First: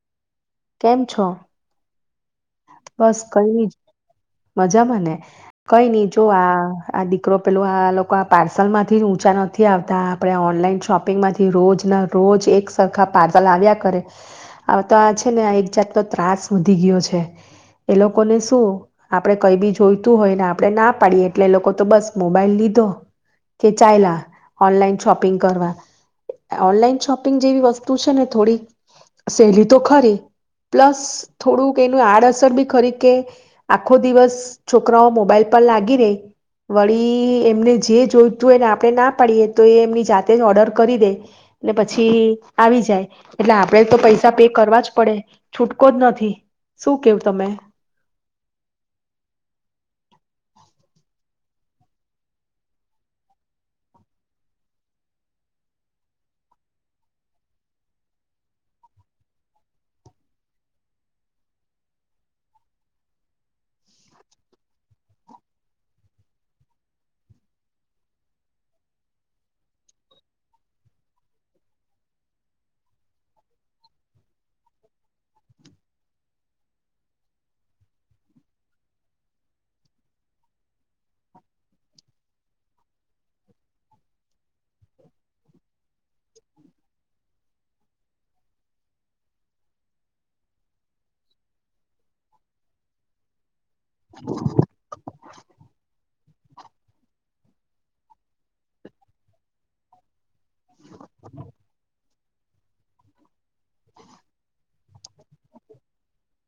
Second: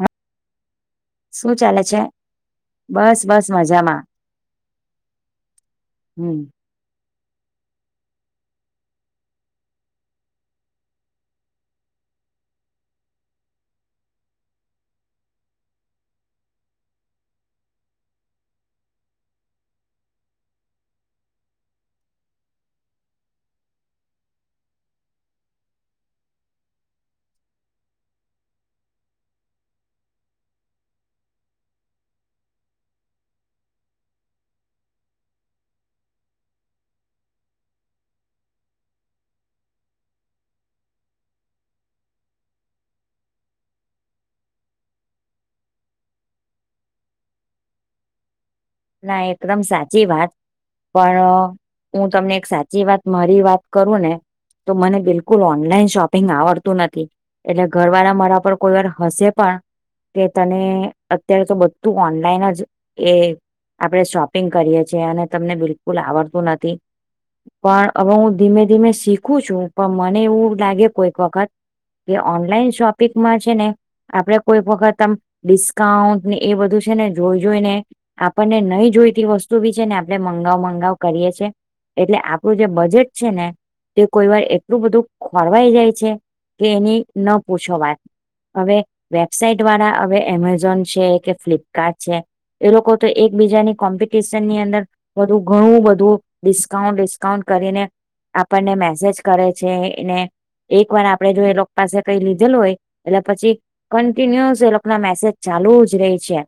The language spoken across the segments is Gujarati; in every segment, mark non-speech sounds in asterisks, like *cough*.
હા કેમ છો? શું ચાલે છે? બસ કઈ ની મજામાંને? કઈ ની જો હમ આ આ દીકરો પેલું આ આ પાર્સલમાંથી ઊંચા નથી આવતા આપણે ઓનલાઈન શોપિંગમાંથી રોજના રોજ એક સરખા પાર્સલ આવ્યા કરે, આ તો આ છે ને આ એક જાતનો ત્રાસ વધી ગીયો છે. એ લોકોને શું. આપડે કઈ બી જોઈતું હોય ને આપણે ના પાડીએ એટલે એ લોકો તો બસ મોબાઈલ લીધો કે ચાયલા ઓનલાઈન શોપિંગ કરવા. ઓનલાઈન શોપિંગ જેવી વસ્તુ છે ને થોડીક સહેલી તો ખરી પ્લસ થોડું એ આડઅસર બી ખરી કે, આખો દિવસ છોકરાઓ મોબાઈલ પર લાગી રે, વળી એમને જે જોઈતું હોયને આપણે ના પાડીએ તો એ એમની જાતે જ ઓર્ડર કરી દે ને પછી આવી જાય. એટલે આપણેે તો પૈસા પે કરવા જ પડે છૂટકો જ નથી. શું કેવ તમે? ના એકદમ સાચી વાત પણ હું તમને એક સાચી વાત મારી વાત કરું ને તો મને બિલકુલ ઓનલાઈન શોપિંગ આવડતું નથી. એટલે ઘર વાળા મારા પર કોઈ વાર હશે પણ કે તને અત્યારે તો બધું ઓનલાઈન જ એ આપણે શોપિંગ કરીએ છે. અને તમને બિલકુલ આવડતું નથી પણ અવે ઉ ધીમે ધીમે શીખું છું. પણ મને એવું લાગે કોઈક વખત કે, ઓનલાઈન શોપિંગમાં છે ને આપણે કોઈક વખત આમ ડિસ્કાઉન્ટ એ બધું છે ને જોઈ જોઈને આપણને નહી જોઈતી વસ્તુ બી છે ને આપણે મંગાવ મંગાવ કરીએ છે. એટલે આપણું જે બજેટ છે ને તે કોઈ વાર એટલું બધું ખોરવાઈ જાય છે કે, એની ન પૂછો વાત હવે વેબસાાઈટ વાળા હવે એમેઝોન છે, કે ફ્લિપકાર્ટ છે એ લોકો તો એકબીજાની કોમ્પિટિશન ની અંદર બધું ઘણું બધું ડિસ્કાઉન્ટ ડિસ્કાઉન્ટ કરીને આપણને મેસેજ કરે છે. એને એક વાર આપડે જો એ લોકો પાસે કઈ લીધેલું હોય એટલે પછી કન્ટિન્યુઅસ એ લોકો ના મેસેજ ચાલુ જ રે છે.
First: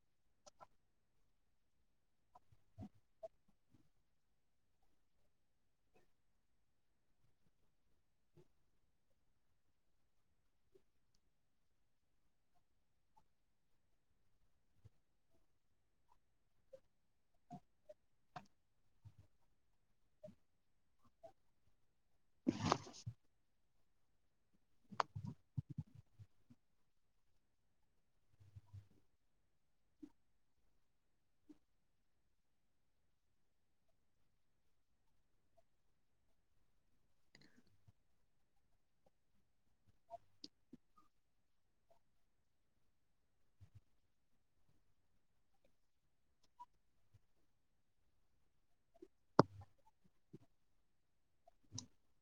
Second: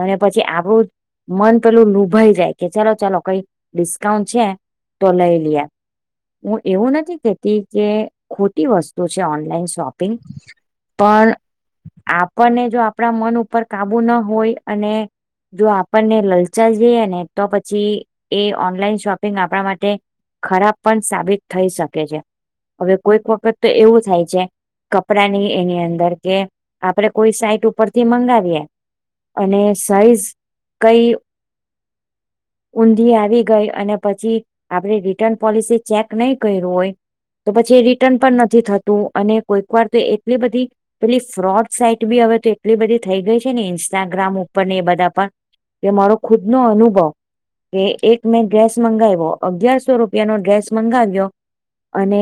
અને પછી આપણું મન પેલું લુભાઈ જાય કે ચાલો ચાલો કઈ ડિસ્કાઉન્ટ છે તો લઈ લીએ. હું એવું નથી કેતી કે ખોટી વસ્તુ છે ઓનલાઈન શોપિંગ, પણ આપણને જો આપણા મન ઉપર કાબુ ના હોય અને જો આપણને લલચાઇ જઇએ ને તો પછી એ ઓનલાઈન શોપિંગ આપણા માટે ખરાબ પણ સાબિત થઈ શક કે છે. હવે કોઈક વખત તો એવું થાય કે કપડાની એની અંદર કે આપડે કોઈ સાઈટ ઉપરથી મંગાવીએ અને સાઈઝ કઈ ઊંધી આવી ગઈ અને પછી આપણે રિટર્ન પોલિસી ચેક નહી કર્યું હોય, તો પછી એ રિટર્ન પણ નથી થતું. અને કોઈક વાર તો એટલી બધી પેલી ફ્રોડ સાઈટ બી હવે તો એટલી બધી થઈ ગઈ છે ને ઇન્સ્ટાગ્રામ ઉપર ને એ બધા પણ એ મારો ખુદનો અનુભવ કે એક મેં ડ્રેસ મંગાયવો, અગિયારસો રૂપિયાનો ડ્રેસ મંગાવ્યો અને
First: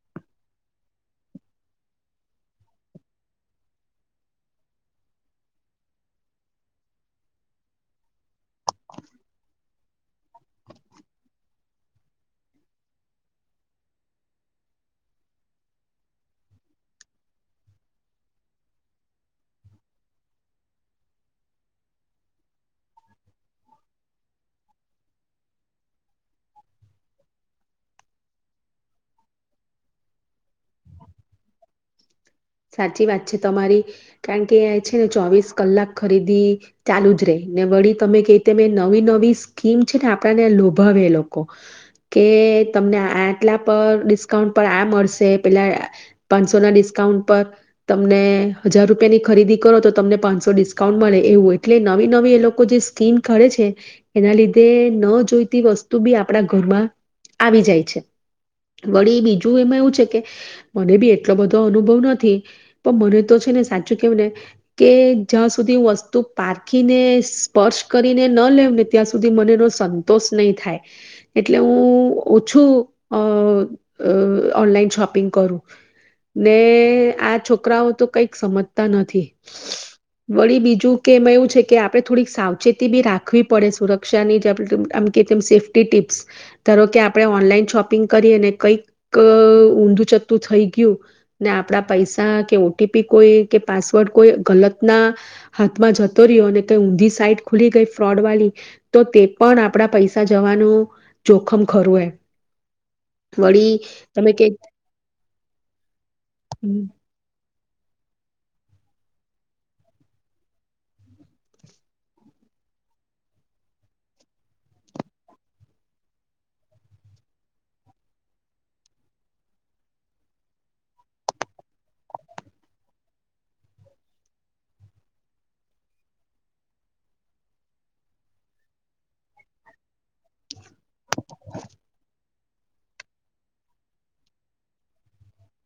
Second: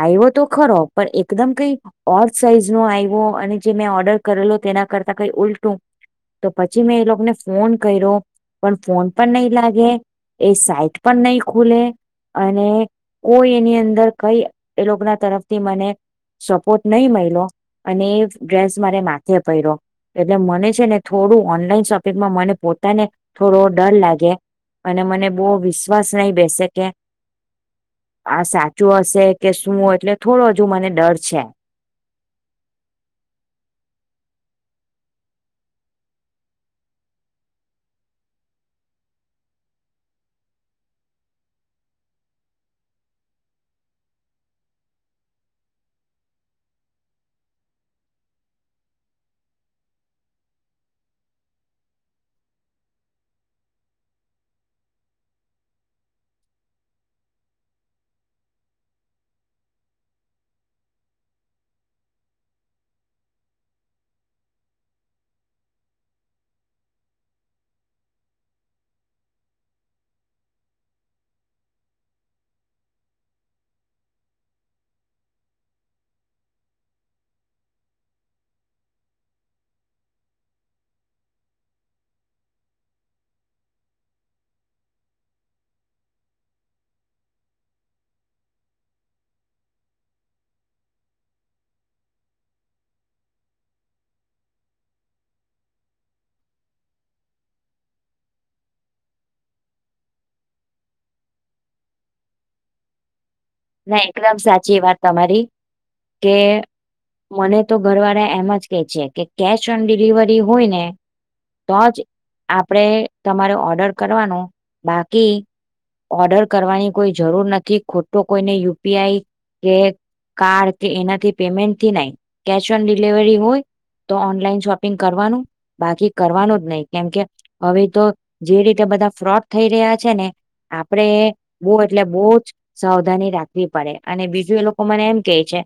આયવો તો ખરો પણ એકદમ કઈ ઓડ સાઈઝ નો આવ્યો અને જે મેં ઓર્ડર કરેલો તેના કરતા કઈ ઉલટું તો પછી મેં એ લોકોને ફોન કર્યો પણ ફોન પણ નહી લાગે, એ સાઈટ પણ નહી ખુલે અને કોઈ એની અંદર કઈ એ લોકો ના તરફથી મને સપોર્ટ નહી મયલો. અને એ ડ્રેસ મારે માથે પયરો એટલે મને છે ને થોડું ઓનલાઈન શો માં મને પોતાને થોડો ડર લાગે અને મને બો વિશ્વાસ નહિ બેસે કે આ સાચું હશે કે શું? એટલે થોડો હજુ મને ડર છે. સાચી વાત છે તમારી કારણ કે, છે ને ચોવીસ કલાક ખરીદી ચાલુ જ રેય, ને વળી તમે કેય તેમ નવી નવી સ્કીમ છે ને આપણને લોભાવે એ લોકો કે તમને આટલા પર ડિસ્કાઉન્ટ પર આ મળશે પેલા પાંચસો ના ડિસ્કાઉન્ટ પર તમને હજાર રૂપિયાની ખરીદી કરો તો તમને પાંચસો ડિસ્કાઉન્ટ મળે. એવું એટલે નવી નવી એ લોકો જે સ્કીમ કારે છે એના લીધે ન જોઈતી વસ્તુ બી આપડા ઘરમાં આવી જાય છે. વળી બીજું એમાં એવું છે કે મને બી એટલો બધો અનુભવ ન પણ મને તો છે ને સાચું કેવ ને કે જ્યાં સુધી વસ્તુ પારખીને સ્પર્શ કરીને ન લેઉને ત્યાં સુધી મનેનો સંતોષ નહી થાય. એટલે હું ઓછું અ અ ઓનલાઈન શોપિંગ કરુ ને આ છોકરાઓ તો કંઈક સમજતા નથી. વળી બીજું કે એમ એવું છે કે આપણે થોડીક સાવચેતી બી રાખવી પડે સુરક્ષાની જે આમ કે તેમ સેફ્ટી ટીપ્સ. ધારો કે આપણે ઓનલાઈન શોપિંગ કરીએ ને કંઈક ઊંધું ચતું થઈ ગયું ને આપણા પૈસા કે ઓટીપી કોઈ કે પાસવર્ડ કોઈ ગલતના હાથમાં જતો રહ્યો ને કઈ ઊંધી સાઈટ ખુલી ગઈ ફ્રોડ વાળી તો તે પણ આપણા પૈસા જવાનું જોખમ ખરું એ. વળી ના તમે એકદમ કે સાચી વાત તમારી કે કે મને તો ઘરવાળા એમ જ કે છે કે કેશ ઓન ડિલિવરી હોય ને તો જ આપણે તમારો ઓર્ડર કરવાનું બાકી ઓર્ડર કરવાની કોઈ જરૂર નથી. ખોટો કોઈને યુપીઆઈ કે કાર્ડ કે એનાથી પેમેન્ટ થી નહી કેશ ઓન ડિલિવરી હોય તો ઓનલાઈન શોપિંગ કરવાનું, બાકી કરવાનું જ નહી. કેમકે હવે તો જે રીતે બધા ફ્રોડ થઈ રહ્યા છે ને. આપડે બવ એટલે બહુ જ સાવ *unintelligible* રાખવી પડે અને બીજું એ લોકો મને એમ કે છે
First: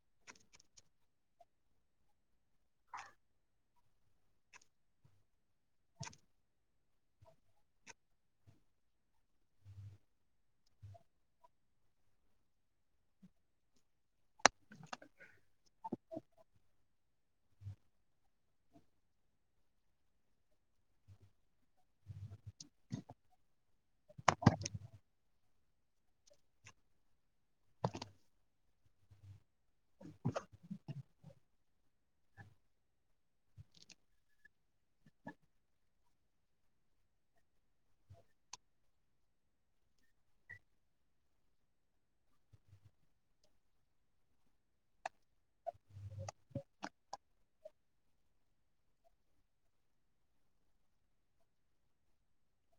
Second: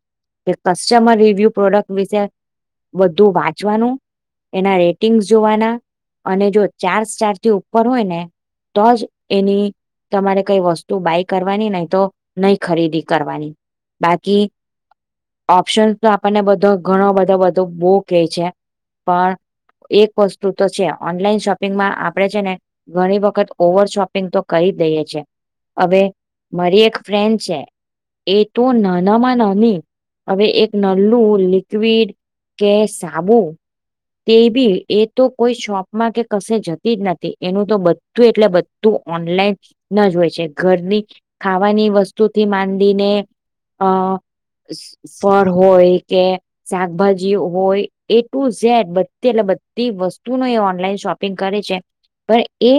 કે કસ્ટમર રિવ્યુ પ્રોડક્ટ વિશે વધુ વાંચવાનું એના રેટિંગ્સ જોવાના અને જો ચાર સ્ટાર થી ઉપર હોય ને તો જ એની તમારે કઈ વસ્તુ બાય કરવાની નહી તો નહી ખરીદી કરવાની. બાકી ઓપ્શન તો આપણને બધો ઘણો બધો બધો બહું કે છે, પણ એક વસ્તુ તો છે ઓનલાઈન શોપિંગમાં આપણે છે ને ઘણી વખત ઓવર શોપિંગ તો કરી દઈએ છે હવે મારી એક ફ્રેન્ડ છે, એ તો નાનામાં નાની હવે એક નલ્લુ લિક્વિડ કે સાબુ તે બી એ તો કોઈ શોપમાં કે કશે જતી જ નથી. એનું તો બધું એટલે બધું ઓનલાઈન જ હોય છે. ઘરની ખા વાની વસ્તુથી માંડીને અ સર હોય કે શાકભાજી હોય એ ટુ ઝેડ બધી એટલે બધી વસ્તુ ને એ ઓનલાઈન શોપિંગ કરે છે. પણ એ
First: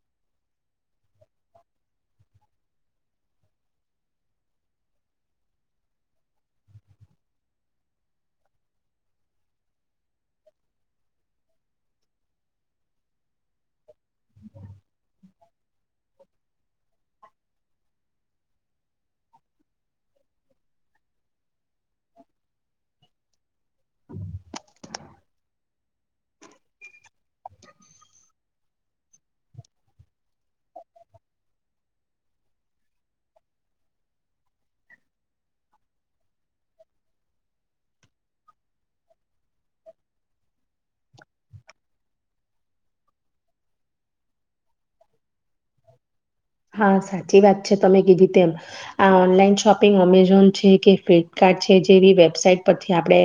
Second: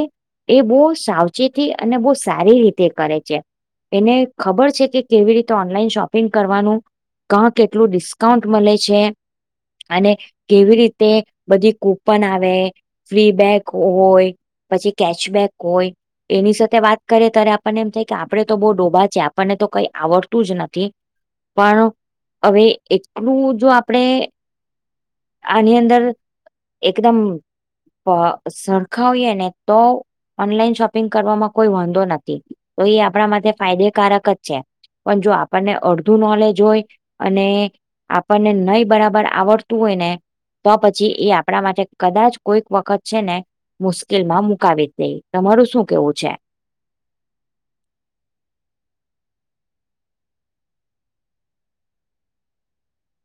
એ બહુ સાવચેતી અને બહુ સારી રીતે કરે છે. એને ખબર છે કે કેવી રીતે ઓનલાઈન શોપિંગ કરવાનું કા કેટલું ડિસ્કાઉન્ટ મળે છે અને કેવી રીતે બધી કૂપન આવે, ફ્રીબેક હોય પછી કેશબેક હોય એ વિશે *inaudible* વાત કરે તારે મને એમ થાય કે આપ આપડે તો બહુ ડોબા છે. આપણને તો કઈ આવડતું જ નથી. પણ હવે એકલું જો આપણે આની અંદર એકદમ સ સરખા હોઈએ ને તો ઓનલાઈન શોપિંગ કરવામાં કોઈ વાંધો નથી. તો એ આપણા માટે ફાયદેકારક જ છે પણ જો આપણને અડધું નોલેજ હોય અને આપણને નહી બરાબર આવડ તું હોય ને તો પછી એ આપણા માટે કદાચ કોઈક વખત છે ને મુશ્કેલમાં મુકાવી દે. તમારું શું કેવું છે? હા સાચી વાત છે તમે કીધી તેમ. આ ઓનલાઈન શોપિંગ અમેઝોન છે કે ફ્લિપકાર્ટ છે જેવી વેબસાઇટ પરથી આપણે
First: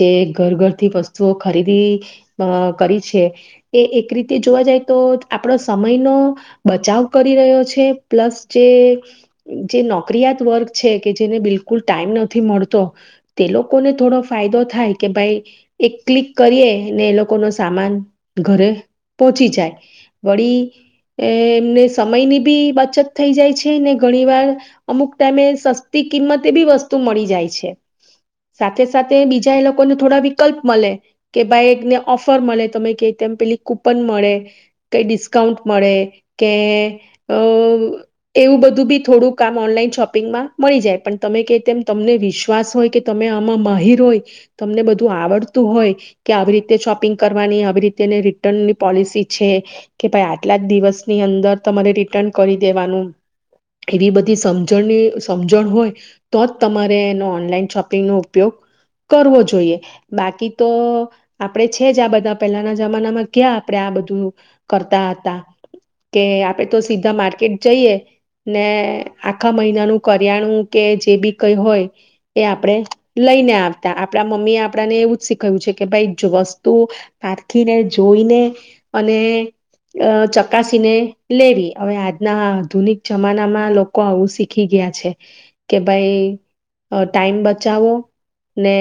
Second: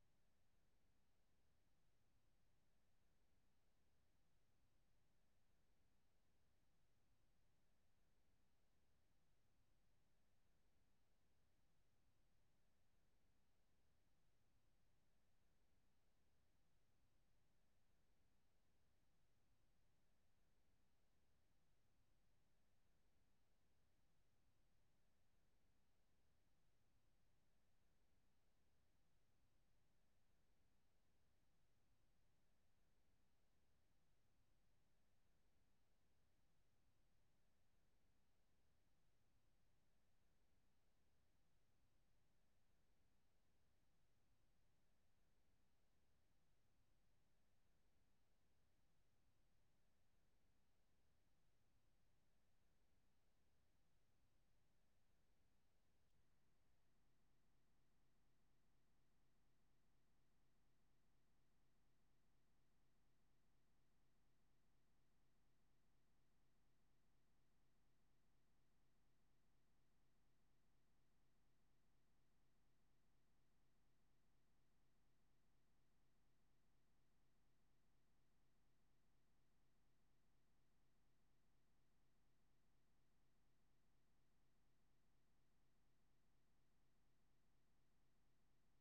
જે ઘર ઘરથી વસ્તુઓ ખરીદી અ કરી છે એ એક રીતે જોવા જાય તો આપડો સમયનો બચાવ કરી રહ્યો છે પ્લસ જે જે નોકરીયાત વર્ગ છે કે જેને બિલકુલ ટાઈમ નથી મળતો તે લોકોને થોડો ફાયદો થાય કે ભાઈ એક ક્લિક કરીએ ને એ લોકોને સામાન ઘરે પહોંચી જાય. વળી એ એમને સમયની બી બચત થઈ જાય છે ને ઘણી વાર અમુક ટાઈમે સસ્તી કિંમતે બી વસ્તુ મળી જાય છે. સાથે સાથે બીજા એ લોકોને થોડા વિકલ્પ મળે કે ભાઈને ઓફર મળે તમે ક તેમ પેલી કૂપન મળે, કઈ ડિસ્કાઉન્ટ મળે. કે અ એવું બધું બી થોડું કામ ઓનલાઈન શોપિંગમાં મળી જાય પણ તમે કે તેમ તમને વિશ્વાસ હોય કે તમે આમાં માહીર હોય તમને બધું આવડતું હોય કે આવી રીતે શોપિંગ કરવાની આવી રીતે રિટર્નની પોલિસી છે કે ભાઈ આટલા જ દિવસ ની અંદર તમારે રિટર્ન કરી દેવાનું. એવી બધી સમજણની સમજણ હોય તો જ તમારે એનો ઓનલાઈન શોપિંગનો ઉપયોગ કરવો જોઈએ. બાકી તો આપણે છે જ આ બધા પહેલાના જમાનામાં ક્યાં આપણે આ બધું કરતા હતા. કે આપણે કે સીધા માર્કેટ જઈએ ને આખા મહિનાનું કરિયાણું કે જે બી કઈ હોય એ આપણેે લઈને આવતા. આપણા મમ્મી એ આપણાને એવું જ શીખાવ્યુ છે કે ભાઈ વસ્તુ પારખીને જોઈને અને અ ચકાસીને લેવી. હવે આજના આધુનિક જમાનામાં લોકો આવું શીખી ગયા છે કે ભાઈ ટાઈમ બચાવો ને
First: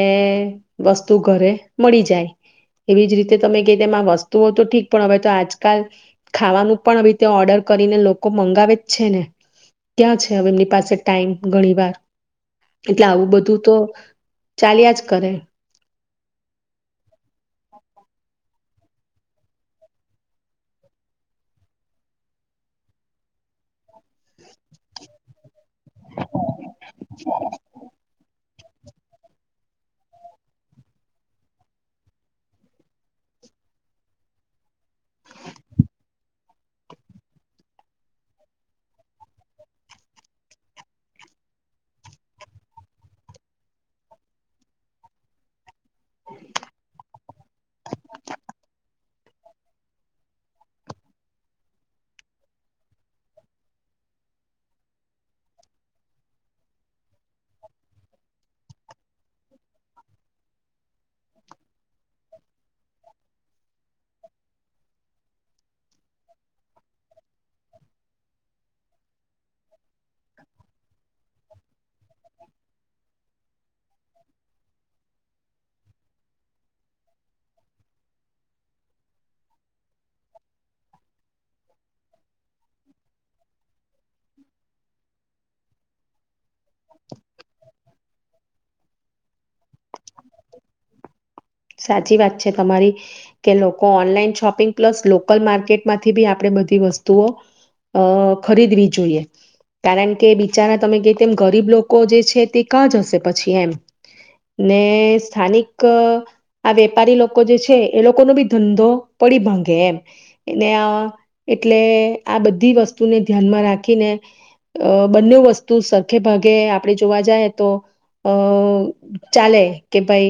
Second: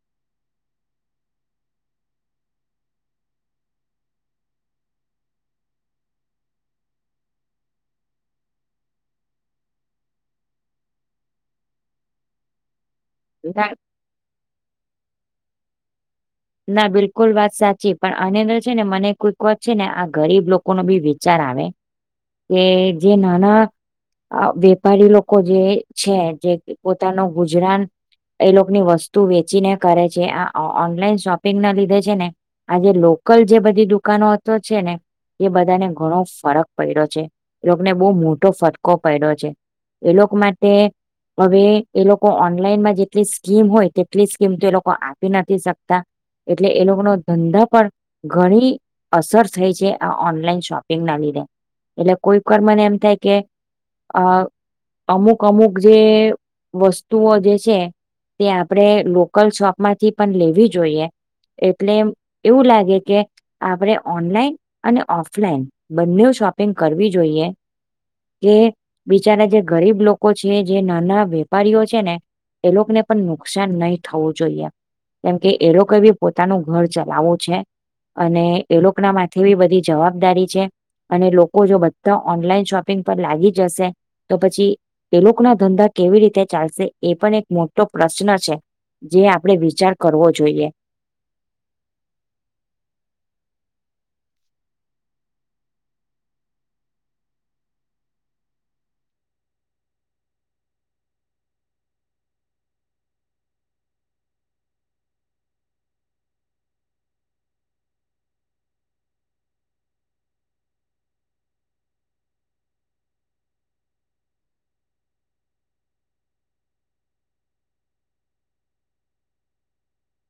વસ્તુ ઘરે મળી જાય એવી જ રીતે તમે કે તેમાં વસ્તુઓ તો ઠીક પણ હવે તો આજકાલ ખાવાનું પણ *inaudible* ઓર્ડર કરીને લોકો મંગાવે જ છે ને. ક્યાં છે હવે એમની પાસે ટાઈમ ઘણી વાર. એટલે આવું બધું ના તો ચાલીયાજ કરે. ના બિલકુલ વાત સાચી પણ આની અંદર છે ને મને કોઈક વાત છે ને આ ગરીબ લોકો નો બી વિચાર આવે કે જે નાના અ વેપારી લોકો જે છે જે પોતાનું ગુજરાન એ લોકોની વસ્તુ વેચીને કરે છે. આ આ ઓનલાઈન શોપિંગ ના લીધે છે ને આજે લોકલ જે બધી દુકાનો હતો છે ને એ બધાને ઘણો ફરક પડ્યો છે. એ લોકોને બહુ મોટો ફટકો પડ્યો છે. એ લોકો માટે હવે એ લોકો ઓનલાઈનમાં જેટલી સ્કીમ હોય તેટલી સ્કીમ તો એ લોકો આપી નથી શકતા. એટલે એ લોકોનો ધંધા પર ઘણી અસર થઈ છે. આ ઓનલાઈન શોપિંગ ના લીધે એટલે કોઈક મને એમ થાય કે અ અમુક અમુક જે વસ્તુઓ જે છે તે આપણેે લોકલ શોપમાંથી પણ લેવી જોઈએ. એટલે એમ એવું લાગે કે આપણે ઓનલાઈન અને ઓફલાઈન બંને શોપિંગ કરવી જોઈએ કે બિચારા જે ગરીબ લોકો છે જે નાના વેપારીઓ છે ને એ લોકોને પણ નુકસાન નહી થવું જોઈએ. કેમકે એ લોક ગરીબ પોતાનું ઘર ચલાવવું છે. અને એ લોકો ના માથે બી બધી જવાબદારી છે અને લોકો જો બધા ઓનલાઈન શોપિંગ પર લાગી જશે તો પછી એ લોક ક ના ધંધા કેવી રીતે ચાલશે એ પણ એક મોટો પ્રશ્ન છે જે આપણેે વિચાર કરવો જોઈએ. સાચી વાત છે તમારી કે લોકો ઓનલાઈન શોપિંગ પ્લસ લોકલ માર્કેટમાંથી બી આપણેે બધી વસ્તુઓ અ ખરીદવી જોઈએ. કારણ કે બિચારા તમે ક તેમ ગરીબ લોકો જે છે તે ક જ હશે પછી એમ ને સ્થાનિક આ વેપારી લોકો જે છે એ લોકોનો બી ધંધો પડી ભાંગે એમ ને એટલે આ બધી વસ્તુને ધ્યાનમાં રાખીને અ બંને વસ્તુ સરખે ભાગે આપણે જોવા જઈ તો અ ચાલે કે ભાઈ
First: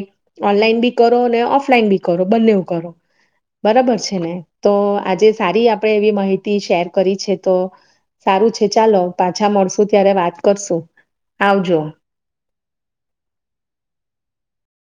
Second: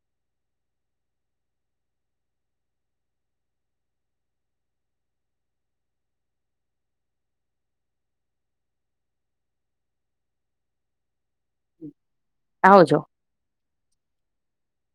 ઓનલાઈન બી કરો ને ઓફલાઈન બી કરો બંને કરો બરાબર છે ને તો આજે સારી આપણે એવી માહિતી શેર કરી છે તો સારું છે ચાલો પાછા મળશુ ત્યારે વાત કરશું. આવજો આવજો.